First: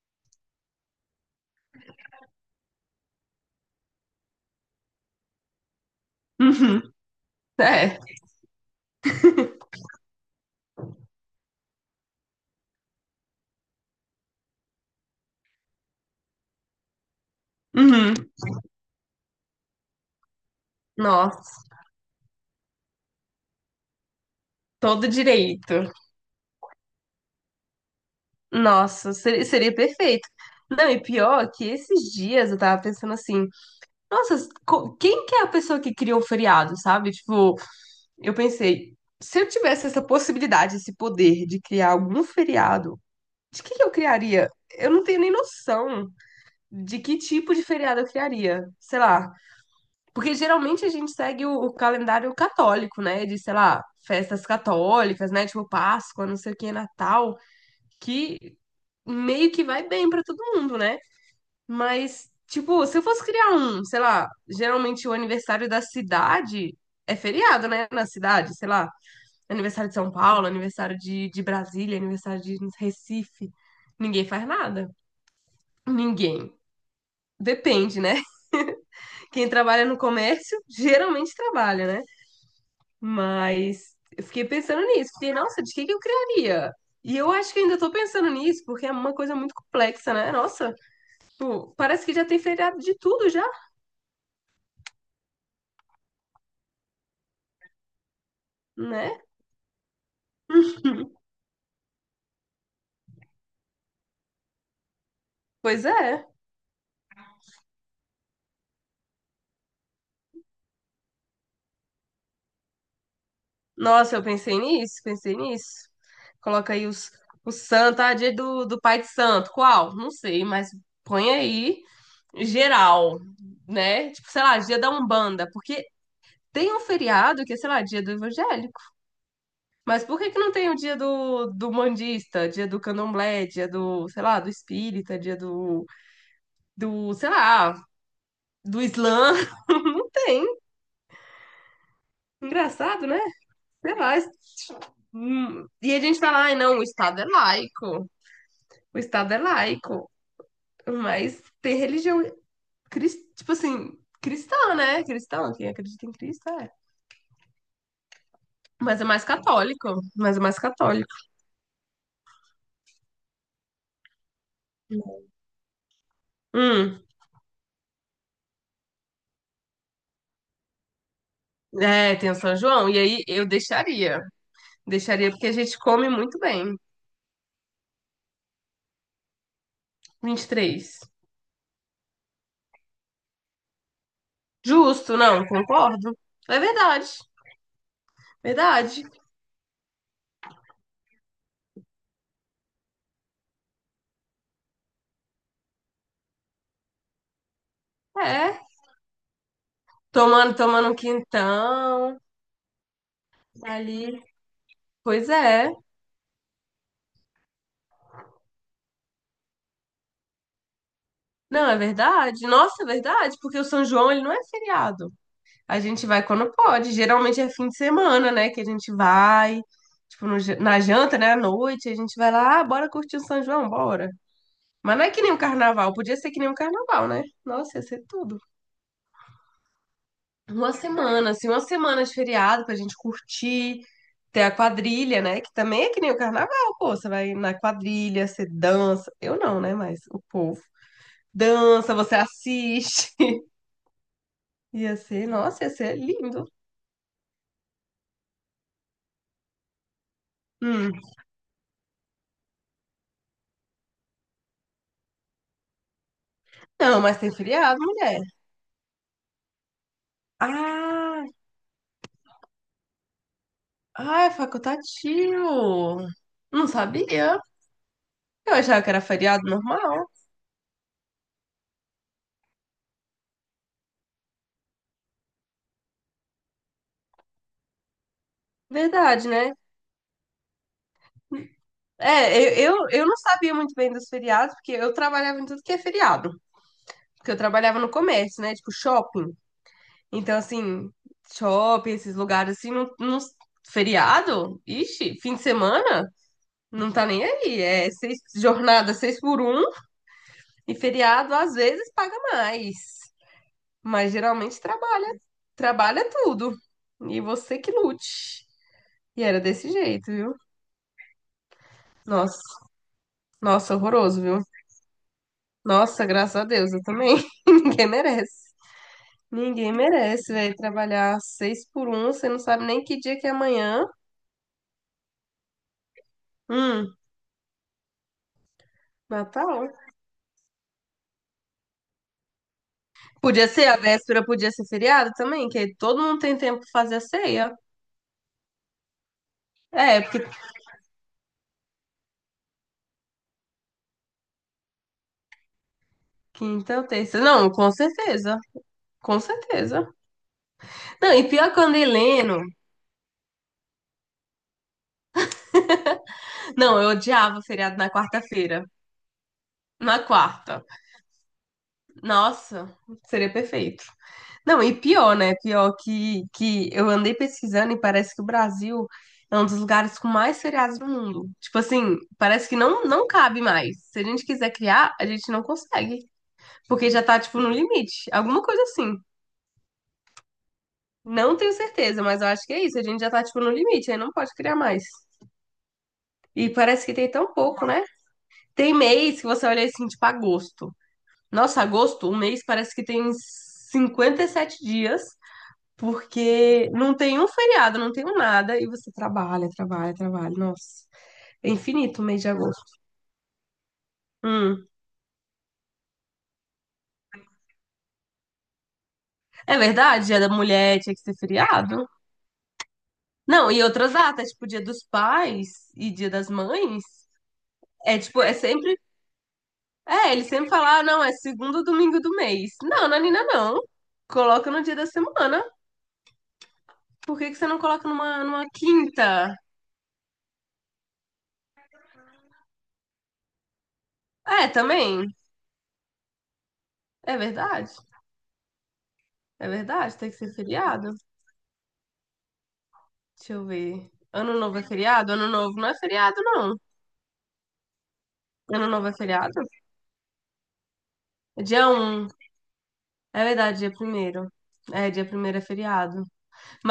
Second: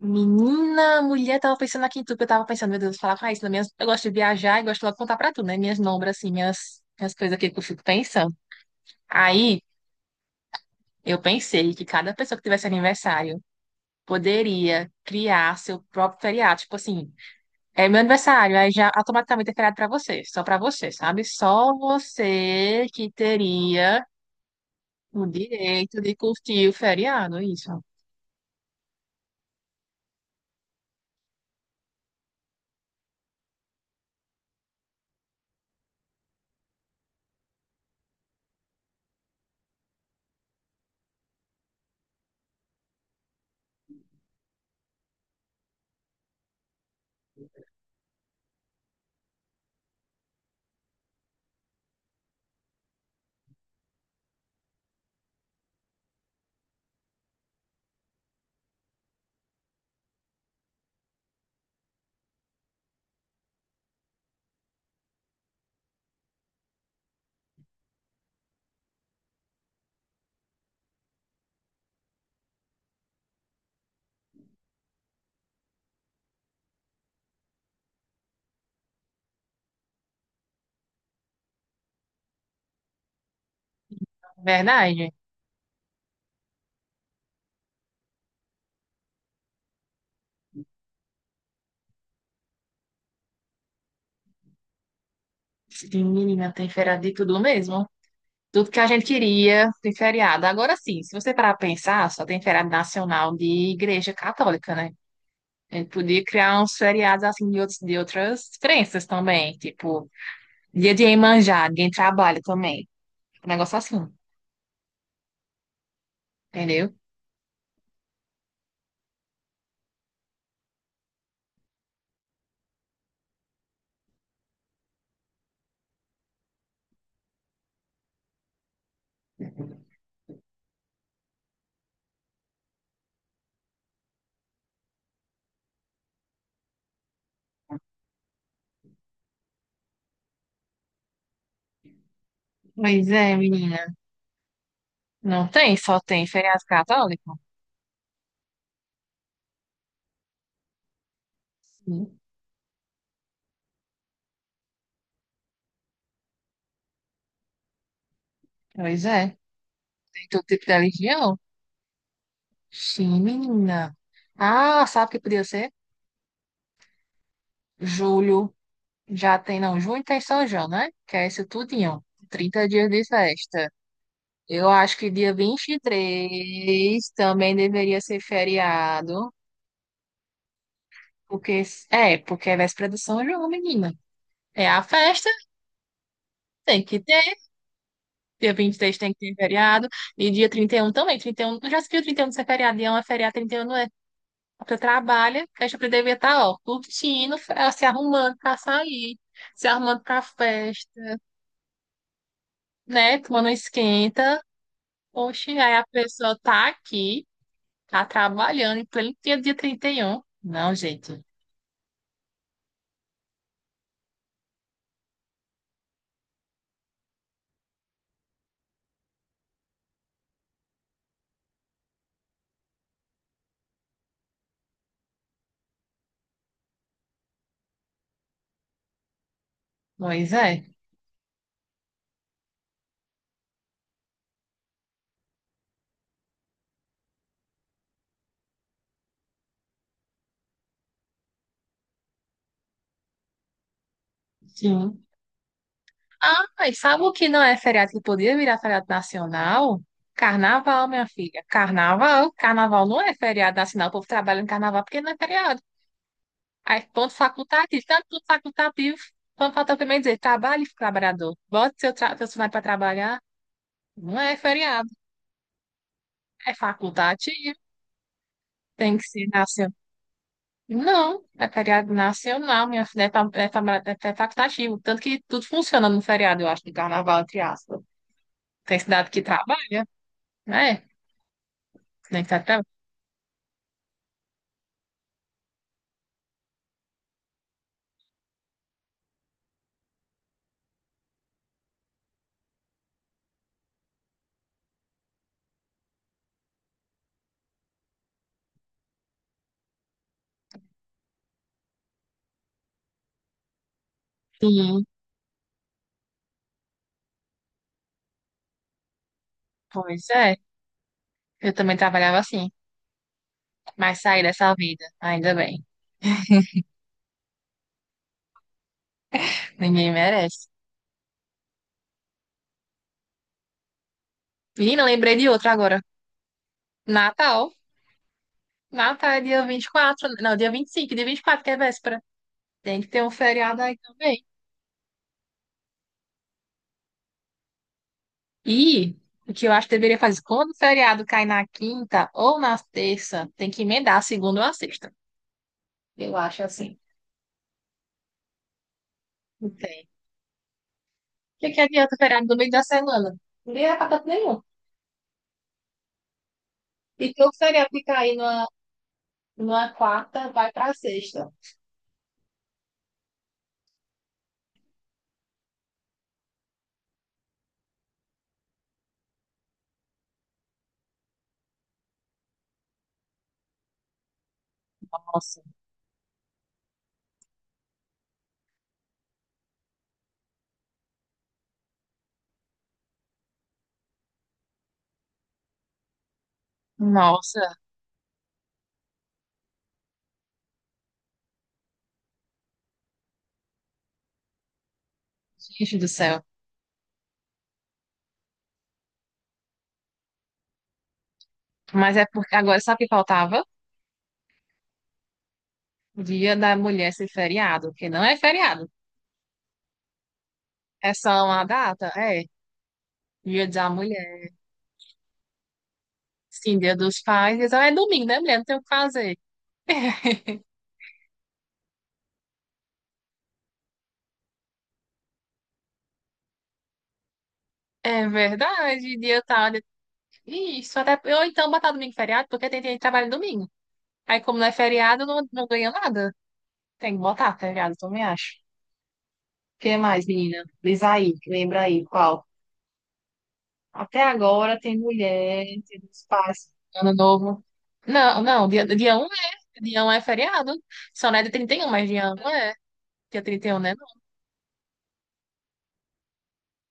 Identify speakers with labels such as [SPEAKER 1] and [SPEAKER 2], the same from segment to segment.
[SPEAKER 1] Menina, mulher, tava pensando aqui em tu, que eu tava pensando, meu Deus, falar com a Raíssa, eu gosto de viajar e gosto logo de contar pra tu, né? Minhas nombras, assim, minhas,
[SPEAKER 2] Uhum,
[SPEAKER 1] minhas coisas aqui que eu fico
[SPEAKER 2] é.
[SPEAKER 1] pensando. Aí, eu pensei que cada pessoa que tivesse aniversário poderia criar seu próprio feriado. Tipo assim, é meu
[SPEAKER 2] Uhum,
[SPEAKER 1] aniversário, aí já automaticamente é feriado pra você, só pra você, sabe?
[SPEAKER 2] nossa,
[SPEAKER 1] Só você que teria
[SPEAKER 2] todo
[SPEAKER 1] o
[SPEAKER 2] direito.
[SPEAKER 1] direito de curtir o feriado, isso.
[SPEAKER 2] Nossa, seria perfeito. Não, e pior que esses dias eu tava pensando assim, nossa, quem que é a pessoa que criou o feriado, sabe? Tipo, eu pensei, se eu tivesse essa possibilidade, esse poder de criar algum feriado, de que eu criaria? Eu não tenho nem noção de que tipo de feriado eu criaria. Sei lá, porque geralmente a gente segue o calendário católico, né? De, sei lá, festas católicas, né? Tipo Páscoa, não sei o que, Natal, que meio que vai bem pra todo mundo, né? Mas, tipo, se eu fosse criar um, sei lá, geralmente o aniversário da cidade é feriado, né? Na cidade, sei lá, aniversário de São Paulo, aniversário de Brasília, aniversário de Recife. Ninguém faz nada. Ninguém. Depende, né? Quem trabalha no comércio geralmente trabalha, né? Mas eu fiquei pensando nisso.
[SPEAKER 1] Verdade.
[SPEAKER 2] Fiquei, nossa, de que eu criaria? E eu acho que ainda tô pensando nisso, porque é uma coisa muito complexa, né? Nossa, tipo, parece que já tem feriado de tudo já,
[SPEAKER 1] Sim, menina, tem feriado de tudo mesmo. Tudo que a gente
[SPEAKER 2] né?
[SPEAKER 1] queria de feriado. Agora sim, se você parar para pensar, só tem feriado nacional de igreja católica, né? A
[SPEAKER 2] Pois
[SPEAKER 1] gente podia
[SPEAKER 2] é.
[SPEAKER 1] criar uns feriados assim de outras crenças também, tipo dia de Iemanjá, ninguém trabalha também. Um negócio assim,
[SPEAKER 2] Nossa, eu pensei nisso, pensei nisso. Coloca aí
[SPEAKER 1] entendeu?
[SPEAKER 2] os, o santo, ah, dia do, do pai de santo. Qual? Não sei, mas põe aí geral, né? Tipo, sei lá, dia da Umbanda, porque tem um feriado que é, sei lá, dia do Evangelho. Mas por que que não tem o dia do, do mandista, dia do candomblé, dia do, sei lá, do espírita, dia do, do, sei lá, do islã? Não tem. Engraçado,
[SPEAKER 1] Pois
[SPEAKER 2] né?
[SPEAKER 1] é, menina.
[SPEAKER 2] Sei lá.
[SPEAKER 1] Não tem,
[SPEAKER 2] E
[SPEAKER 1] só
[SPEAKER 2] a gente
[SPEAKER 1] tem
[SPEAKER 2] fala, ai,
[SPEAKER 1] feriado
[SPEAKER 2] não, o Estado é
[SPEAKER 1] católico.
[SPEAKER 2] laico. O Estado é laico. Mas tem
[SPEAKER 1] Sim,
[SPEAKER 2] religião, tipo assim, cristã, né? Cristão, quem acredita em Cristo é. Mas
[SPEAKER 1] pois
[SPEAKER 2] é mais
[SPEAKER 1] é,
[SPEAKER 2] católico.
[SPEAKER 1] tem
[SPEAKER 2] Mas é
[SPEAKER 1] todo
[SPEAKER 2] mais
[SPEAKER 1] tipo de
[SPEAKER 2] católico.
[SPEAKER 1] religião. Sim, menina. Ah, sabe o que podia ser?
[SPEAKER 2] Hum,
[SPEAKER 1] Julho já tem, não, junho tem São João, né? Que é esse tudinho.
[SPEAKER 2] é, tem o São
[SPEAKER 1] Trinta
[SPEAKER 2] João.
[SPEAKER 1] dias
[SPEAKER 2] E
[SPEAKER 1] de
[SPEAKER 2] aí eu
[SPEAKER 1] festa.
[SPEAKER 2] deixaria.
[SPEAKER 1] Eu acho que
[SPEAKER 2] Deixaria
[SPEAKER 1] dia
[SPEAKER 2] porque a
[SPEAKER 1] vinte
[SPEAKER 2] gente
[SPEAKER 1] e
[SPEAKER 2] come muito bem.
[SPEAKER 1] três também deveria ser feriado,
[SPEAKER 2] 23.
[SPEAKER 1] porque porque é véspera do São João, menina. É a
[SPEAKER 2] Justo,
[SPEAKER 1] festa,
[SPEAKER 2] não, concordo. É
[SPEAKER 1] tem que
[SPEAKER 2] verdade.
[SPEAKER 1] ter. Dia 23
[SPEAKER 2] Verdade.
[SPEAKER 1] tem que ter feriado, e dia 31 também. Trinta e um já se viu 31 ser feriado? Dia um é feriado, 31 não é. Você trabalha, a gente deveria estar, ó, curtindo, se arrumando pra
[SPEAKER 2] É.
[SPEAKER 1] sair, se arrumando pra
[SPEAKER 2] Tomando, tomando um
[SPEAKER 1] festa,
[SPEAKER 2] quintão
[SPEAKER 1] né? Tomando um
[SPEAKER 2] ali.
[SPEAKER 1] esquenta.
[SPEAKER 2] Pois
[SPEAKER 1] Poxa,
[SPEAKER 2] é.
[SPEAKER 1] aí a pessoa tá aqui, tá trabalhando, em pleno dia, dia 31. Não, gente.
[SPEAKER 2] Não, é verdade. Nossa, é verdade, porque o São João ele não é feriado. A gente vai quando pode. Geralmente é fim de semana, né? Que a gente vai. Tipo, no ja- na janta, né? À noite, a gente vai lá, ah, bora curtir o São João, bora. Mas não é que nem o carnaval. Podia ser que nem o carnaval, né? Nossa, ia ser tudo.
[SPEAKER 1] Pois é.
[SPEAKER 2] Uma semana, assim, uma semana de feriado pra gente curtir, ter a quadrilha, né? Que também é que nem o carnaval, pô. Você vai na quadrilha, você dança. Eu não, né? Mas o povo dança, você assiste. Ia
[SPEAKER 1] Sim.
[SPEAKER 2] ser, nossa, ia ser
[SPEAKER 1] Ah,
[SPEAKER 2] lindo.
[SPEAKER 1] mas sabe o que não é feriado que poderia virar feriado nacional? Carnaval,
[SPEAKER 2] Hum.
[SPEAKER 1] minha filha. Carnaval. Carnaval não é feriado nacional. O povo trabalha no carnaval porque não é feriado. Aí,
[SPEAKER 2] Não,
[SPEAKER 1] ponto
[SPEAKER 2] mas tem feriado,
[SPEAKER 1] facultativo, tanto
[SPEAKER 2] mulher.
[SPEAKER 1] ponto facultativo, quando falta também dizer, trabalhe,
[SPEAKER 2] Ah,
[SPEAKER 1] trabalhador, bote seu funcionário para trabalhar, não
[SPEAKER 2] ah, é
[SPEAKER 1] é feriado,
[SPEAKER 2] facultativo.
[SPEAKER 1] é
[SPEAKER 2] Não sabia.
[SPEAKER 1] facultativo,
[SPEAKER 2] Eu achava que
[SPEAKER 1] tem
[SPEAKER 2] era
[SPEAKER 1] que ser
[SPEAKER 2] feriado
[SPEAKER 1] nacional.
[SPEAKER 2] normal.
[SPEAKER 1] Não, é feriado nacional, minha filha, é facultativo, tanto que tudo funciona no feriado, eu acho, de carnaval, entre aspas. Tem cidade que
[SPEAKER 2] Verdade, né?
[SPEAKER 1] trabalha, né? Tem que tá
[SPEAKER 2] É,
[SPEAKER 1] trabalhando.
[SPEAKER 2] eu não sabia muito bem dos feriados, porque eu trabalhava em tudo que é feriado. Porque eu trabalhava no comércio, né? Tipo, shopping. Então, assim, shopping, esses lugares assim, feriado? Ixi, fim de semana? Não tá nem aí. É seis, jornada seis por um e feriado às vezes paga mais. Mas geralmente
[SPEAKER 1] Sim,
[SPEAKER 2] trabalha, trabalha tudo. E você que lute. E era desse
[SPEAKER 1] pois
[SPEAKER 2] jeito, viu?
[SPEAKER 1] é, eu também trabalhava assim,
[SPEAKER 2] Nossa, nossa,
[SPEAKER 1] mas
[SPEAKER 2] horroroso,
[SPEAKER 1] saí
[SPEAKER 2] viu?
[SPEAKER 1] dessa vida, ainda bem,
[SPEAKER 2] Nossa, graças a Deus, eu também. Ninguém merece. Ninguém
[SPEAKER 1] ninguém
[SPEAKER 2] merece,
[SPEAKER 1] merece.
[SPEAKER 2] velho, trabalhar seis por um, você não sabe nem que dia que é amanhã.
[SPEAKER 1] Menina, lembrei de outra agora,
[SPEAKER 2] Hum,
[SPEAKER 1] Natal. Natal é dia vinte e
[SPEAKER 2] Natal.
[SPEAKER 1] quatro, não, dia 25, dia 24 que é véspera. Tem que ter um
[SPEAKER 2] Podia
[SPEAKER 1] feriado
[SPEAKER 2] ser a
[SPEAKER 1] aí
[SPEAKER 2] véspera,
[SPEAKER 1] também.
[SPEAKER 2] podia ser feriado também, que aí todo mundo tem tempo pra fazer a ceia.
[SPEAKER 1] E o que eu acho que deveria
[SPEAKER 2] É,
[SPEAKER 1] fazer,
[SPEAKER 2] porque
[SPEAKER 1] quando o feriado cai na quinta ou na terça, tem que emendar a segunda ou a sexta. Eu acho
[SPEAKER 2] quinta
[SPEAKER 1] assim.
[SPEAKER 2] ou terça. Não, com certeza. Com
[SPEAKER 1] Não tem.
[SPEAKER 2] certeza. Não, e
[SPEAKER 1] O que é
[SPEAKER 2] pior que
[SPEAKER 1] que
[SPEAKER 2] eu andei
[SPEAKER 1] adianta o feriado no
[SPEAKER 2] lendo.
[SPEAKER 1] meio da semana? Não é pra tanto nenhum.
[SPEAKER 2] Não, eu
[SPEAKER 1] E teu
[SPEAKER 2] odiava
[SPEAKER 1] feriado
[SPEAKER 2] feriado
[SPEAKER 1] que
[SPEAKER 2] na
[SPEAKER 1] cair numa,
[SPEAKER 2] quarta-feira.
[SPEAKER 1] numa
[SPEAKER 2] Na
[SPEAKER 1] quarta, vai
[SPEAKER 2] quarta.
[SPEAKER 1] pra sexta.
[SPEAKER 2] Nossa, seria perfeito. Não, e pior, né? Pior que eu andei pesquisando e parece que o Brasil é um dos lugares com mais feriados do mundo. Tipo assim, parece que não cabe mais. Se a gente quiser criar, a gente
[SPEAKER 1] Nossa,
[SPEAKER 2] não consegue. Porque já tá, tipo, no limite. Alguma coisa assim. Não tenho certeza, mas eu acho que é isso. A gente já tá, tipo, no limite, aí não pode criar mais. E parece que tem tão
[SPEAKER 1] nossa,
[SPEAKER 2] pouco, né? Tem mês que você olha assim, tipo, agosto. Nossa, agosto, um mês parece que tem 57 dias.
[SPEAKER 1] gente do céu.
[SPEAKER 2] Porque não tem um feriado, não tem um nada, e você trabalha, trabalha, trabalha. Nossa, é
[SPEAKER 1] Mas
[SPEAKER 2] infinito
[SPEAKER 1] é
[SPEAKER 2] o mês de
[SPEAKER 1] porque agora
[SPEAKER 2] agosto.
[SPEAKER 1] sabe o que faltava?
[SPEAKER 2] Hum.
[SPEAKER 1] Dia da mulher ser feriado, porque não é feriado.
[SPEAKER 2] É verdade, Dia da Mulher
[SPEAKER 1] É
[SPEAKER 2] tinha que ser
[SPEAKER 1] só uma
[SPEAKER 2] feriado.
[SPEAKER 1] data? É, Dia
[SPEAKER 2] Não, e
[SPEAKER 1] da
[SPEAKER 2] outras
[SPEAKER 1] Mulher.
[SPEAKER 2] datas, tipo Dia dos Pais e Dia das
[SPEAKER 1] Sim, dia
[SPEAKER 2] Mães,
[SPEAKER 1] dos pais. Então é
[SPEAKER 2] é
[SPEAKER 1] domingo, né,
[SPEAKER 2] tipo, é
[SPEAKER 1] mulher? Não tem o que
[SPEAKER 2] sempre.
[SPEAKER 1] fazer.
[SPEAKER 2] É, eles sempre falam, ah, não, é segundo domingo do mês. Não, Nanina, não. Coloca no dia da semana. Por que que você não coloca
[SPEAKER 1] É
[SPEAKER 2] numa, numa
[SPEAKER 1] verdade,
[SPEAKER 2] quinta?
[SPEAKER 1] Isso, até. Ou então botar domingo feriado, porque tem gente que trabalha domingo. Aí, como não
[SPEAKER 2] É,
[SPEAKER 1] é feriado,
[SPEAKER 2] também.
[SPEAKER 1] não ganha nada. Tem que
[SPEAKER 2] É
[SPEAKER 1] botar
[SPEAKER 2] verdade.
[SPEAKER 1] feriado, também acho.
[SPEAKER 2] É
[SPEAKER 1] O que
[SPEAKER 2] verdade,
[SPEAKER 1] mais,
[SPEAKER 2] tem que ser
[SPEAKER 1] menina? Diz
[SPEAKER 2] feriado.
[SPEAKER 1] aí, lembra aí qual?
[SPEAKER 2] Deixa eu ver.
[SPEAKER 1] Até
[SPEAKER 2] Ano
[SPEAKER 1] agora
[SPEAKER 2] novo é
[SPEAKER 1] tem
[SPEAKER 2] feriado? Ano
[SPEAKER 1] mulher,
[SPEAKER 2] novo não é
[SPEAKER 1] tem dos
[SPEAKER 2] feriado,
[SPEAKER 1] pais,
[SPEAKER 2] não.
[SPEAKER 1] ano novo. Não, não, dia,
[SPEAKER 2] Ano novo é
[SPEAKER 1] dia 1
[SPEAKER 2] feriado?
[SPEAKER 1] é. Dia um é feriado. Só não é dia
[SPEAKER 2] É
[SPEAKER 1] 31,
[SPEAKER 2] Dia
[SPEAKER 1] mas
[SPEAKER 2] um.
[SPEAKER 1] dia um é. Dia
[SPEAKER 2] É
[SPEAKER 1] 31,
[SPEAKER 2] verdade, dia
[SPEAKER 1] né?
[SPEAKER 2] primeiro. É, dia primeiro é feriado.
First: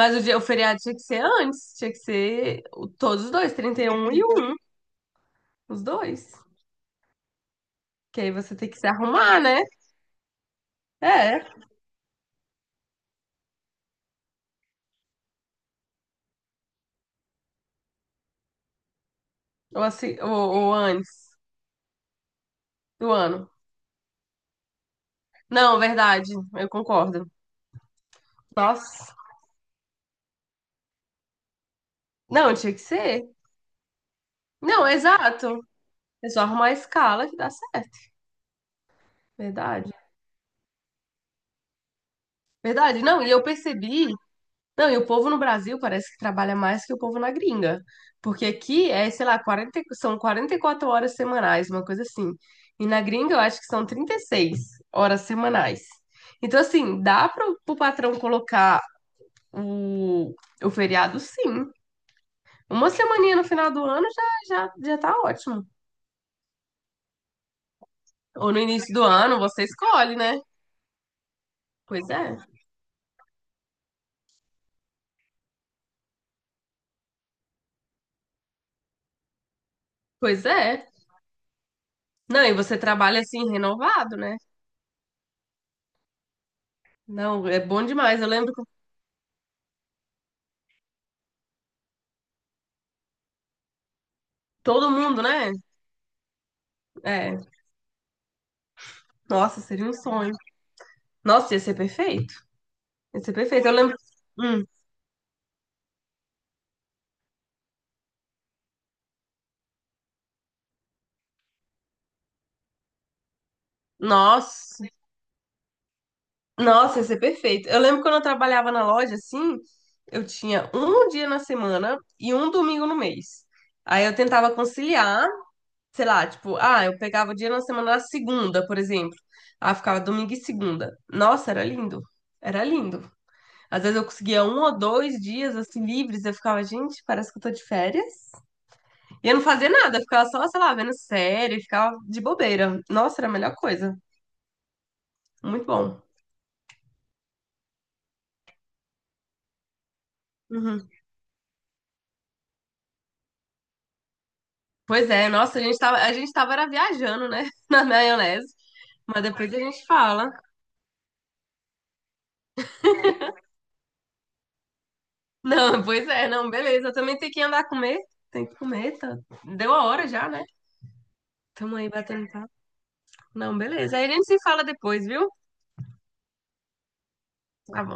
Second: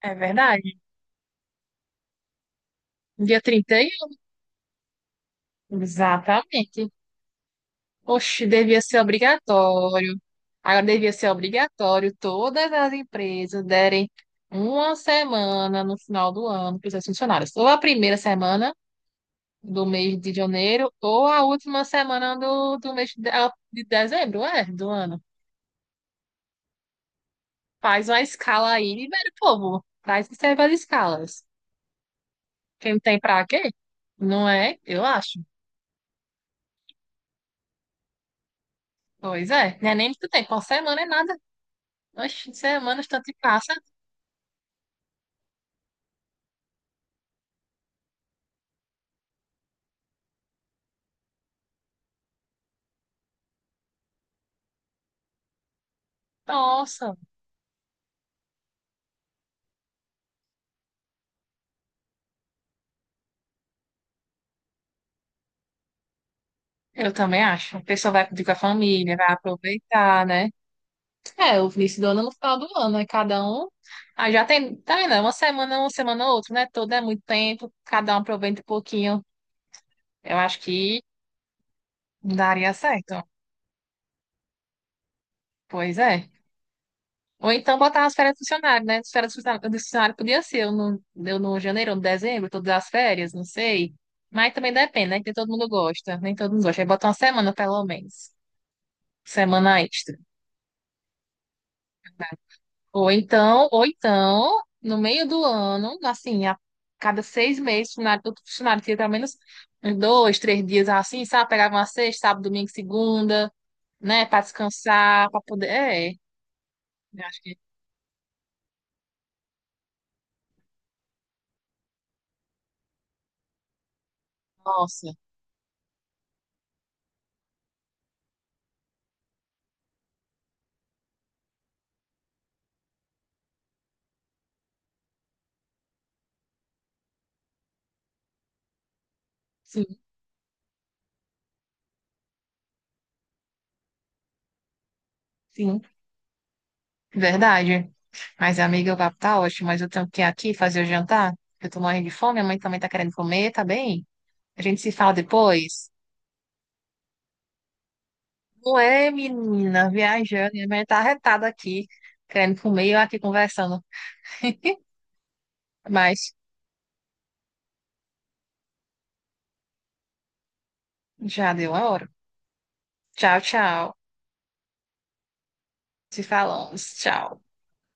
[SPEAKER 1] É
[SPEAKER 2] o dia, o
[SPEAKER 1] verdade.
[SPEAKER 2] feriado tinha que ser antes. Tinha que ser todos os
[SPEAKER 1] Dia
[SPEAKER 2] dois,
[SPEAKER 1] 30.
[SPEAKER 2] 31 e 1. Os dois.
[SPEAKER 1] Exatamente.
[SPEAKER 2] Que aí
[SPEAKER 1] Oxe,
[SPEAKER 2] você tem que
[SPEAKER 1] devia
[SPEAKER 2] se
[SPEAKER 1] ser
[SPEAKER 2] arrumar, né?
[SPEAKER 1] obrigatório. Agora devia ser
[SPEAKER 2] É.
[SPEAKER 1] obrigatório todas as empresas derem uma semana no final do ano para os seus funcionários. Ou a primeira semana
[SPEAKER 2] Ou,
[SPEAKER 1] do
[SPEAKER 2] assim,
[SPEAKER 1] mês
[SPEAKER 2] ou,
[SPEAKER 1] de
[SPEAKER 2] ou
[SPEAKER 1] janeiro, ou
[SPEAKER 2] antes
[SPEAKER 1] a última semana do mês
[SPEAKER 2] do
[SPEAKER 1] de,
[SPEAKER 2] ano.
[SPEAKER 1] ah, de dezembro, é, do ano.
[SPEAKER 2] Não, verdade. Eu concordo.
[SPEAKER 1] Faz uma escala aí e
[SPEAKER 2] Nossa.
[SPEAKER 1] libera o povo. Traz que serve as escalas.
[SPEAKER 2] Não, tinha que
[SPEAKER 1] Quem tem
[SPEAKER 2] ser.
[SPEAKER 1] pra quê? Não é?
[SPEAKER 2] Não,
[SPEAKER 1] Eu acho.
[SPEAKER 2] exato. É só arrumar a escala que dá certo.
[SPEAKER 1] Pois é. Não
[SPEAKER 2] Verdade.
[SPEAKER 1] é nem muito tempo. Uma semana é nada. Oxe,
[SPEAKER 2] Verdade.
[SPEAKER 1] semanas
[SPEAKER 2] Não,
[SPEAKER 1] tanto
[SPEAKER 2] e
[SPEAKER 1] que
[SPEAKER 2] eu
[SPEAKER 1] passa.
[SPEAKER 2] percebi. Não, e o povo no Brasil parece que trabalha mais que o povo na gringa. Porque aqui é, sei lá, são 44 horas semanais, uma coisa assim. E na gringa eu acho que são 36 horas semanais. Então, assim,
[SPEAKER 1] Nossa.
[SPEAKER 2] dá para o patrão colocar o, o feriado, sim. Uma semaninha no final do ano já tá ótimo.
[SPEAKER 1] Eu também acho. A pessoa vai pedir com
[SPEAKER 2] Ou
[SPEAKER 1] a
[SPEAKER 2] no início do
[SPEAKER 1] família, vai
[SPEAKER 2] ano, você escolhe,
[SPEAKER 1] aproveitar,
[SPEAKER 2] né?
[SPEAKER 1] né? É, o início do
[SPEAKER 2] Pois
[SPEAKER 1] ano
[SPEAKER 2] é,
[SPEAKER 1] no final do ano, né? Cada um. Ah, já tem, tá vendo? É uma semana, uma semana, outra, né? Todo é muito tempo, cada um aproveita um pouquinho. Eu
[SPEAKER 2] pois
[SPEAKER 1] acho
[SPEAKER 2] é.
[SPEAKER 1] que
[SPEAKER 2] Não, e
[SPEAKER 1] daria
[SPEAKER 2] você trabalha
[SPEAKER 1] certo.
[SPEAKER 2] assim, renovado, né?
[SPEAKER 1] Pois é.
[SPEAKER 2] Não,
[SPEAKER 1] Ou
[SPEAKER 2] é
[SPEAKER 1] então
[SPEAKER 2] bom
[SPEAKER 1] botar as
[SPEAKER 2] demais. Eu
[SPEAKER 1] férias do
[SPEAKER 2] lembro que
[SPEAKER 1] funcionário, né? As férias do funcionário podia ser eu no janeiro, ou no dezembro, todas as férias, não sei. Mas também
[SPEAKER 2] todo
[SPEAKER 1] depende, né?
[SPEAKER 2] mundo,
[SPEAKER 1] Que nem todo
[SPEAKER 2] né?
[SPEAKER 1] mundo gosta, nem todo mundo gosta. Aí bota uma
[SPEAKER 2] É.
[SPEAKER 1] semana, pelo menos.
[SPEAKER 2] Nossa,
[SPEAKER 1] Semana
[SPEAKER 2] seria um
[SPEAKER 1] extra.
[SPEAKER 2] sonho. Nossa, ia ser perfeito.
[SPEAKER 1] Ou
[SPEAKER 2] Ia ser perfeito.
[SPEAKER 1] então,
[SPEAKER 2] Eu
[SPEAKER 1] ou
[SPEAKER 2] lembro.
[SPEAKER 1] então,
[SPEAKER 2] Hum,
[SPEAKER 1] no meio do ano, assim, a cada seis meses, o funcionário, todo funcionário tinha pelo menos uns dois, três dias assim, sabe? Pegava uma sexta, sábado, domingo, segunda, né? Para
[SPEAKER 2] nossa,
[SPEAKER 1] descansar, para poder. É,
[SPEAKER 2] nossa, ia ser
[SPEAKER 1] eu acho que.
[SPEAKER 2] perfeito. Eu lembro quando eu trabalhava na loja, assim, eu tinha um dia na semana e um domingo no mês. Aí eu tentava
[SPEAKER 1] Nossa,
[SPEAKER 2] conciliar, sei lá, tipo, ah, eu pegava o dia na semana na segunda, por exemplo. Ah, ficava domingo e segunda. Nossa, era lindo. Era lindo. Às vezes eu conseguia um ou dois dias assim livres, eu ficava, gente, parece que eu tô de férias. E não fazer
[SPEAKER 1] sim,
[SPEAKER 2] nada, ficava só, sei lá, vendo série, ficava de bobeira. Nossa, era a melhor coisa. Muito
[SPEAKER 1] sim,
[SPEAKER 2] bom.
[SPEAKER 1] verdade. Mas, amiga, o papo tá ótimo, mas eu tenho que ir aqui fazer o
[SPEAKER 2] Uhum.
[SPEAKER 1] jantar. Eu tô morrendo de fome, a mãe também tá querendo comer, tá bem? A gente se
[SPEAKER 2] Pois
[SPEAKER 1] fala
[SPEAKER 2] é, nossa,
[SPEAKER 1] depois.
[SPEAKER 2] a gente tava era viajando, né? Na maionese.
[SPEAKER 1] Não é,
[SPEAKER 2] Mas depois a gente
[SPEAKER 1] menina,
[SPEAKER 2] fala.
[SPEAKER 1] viajando, e a mãe tá arretada aqui, querendo comer e eu aqui conversando.
[SPEAKER 2] Não, pois é,
[SPEAKER 1] Mas
[SPEAKER 2] não, beleza. Eu também tenho que andar a comer. Tem que comer, tá? Deu a hora já, né?
[SPEAKER 1] já deu
[SPEAKER 2] Tamo
[SPEAKER 1] a
[SPEAKER 2] aí
[SPEAKER 1] hora.
[SPEAKER 2] batendo papo.
[SPEAKER 1] Tchau,
[SPEAKER 2] Não,
[SPEAKER 1] tchau.
[SPEAKER 2] beleza. Aí a gente se fala depois, viu?
[SPEAKER 1] Te falamos. Tchau.
[SPEAKER 2] Tá bom.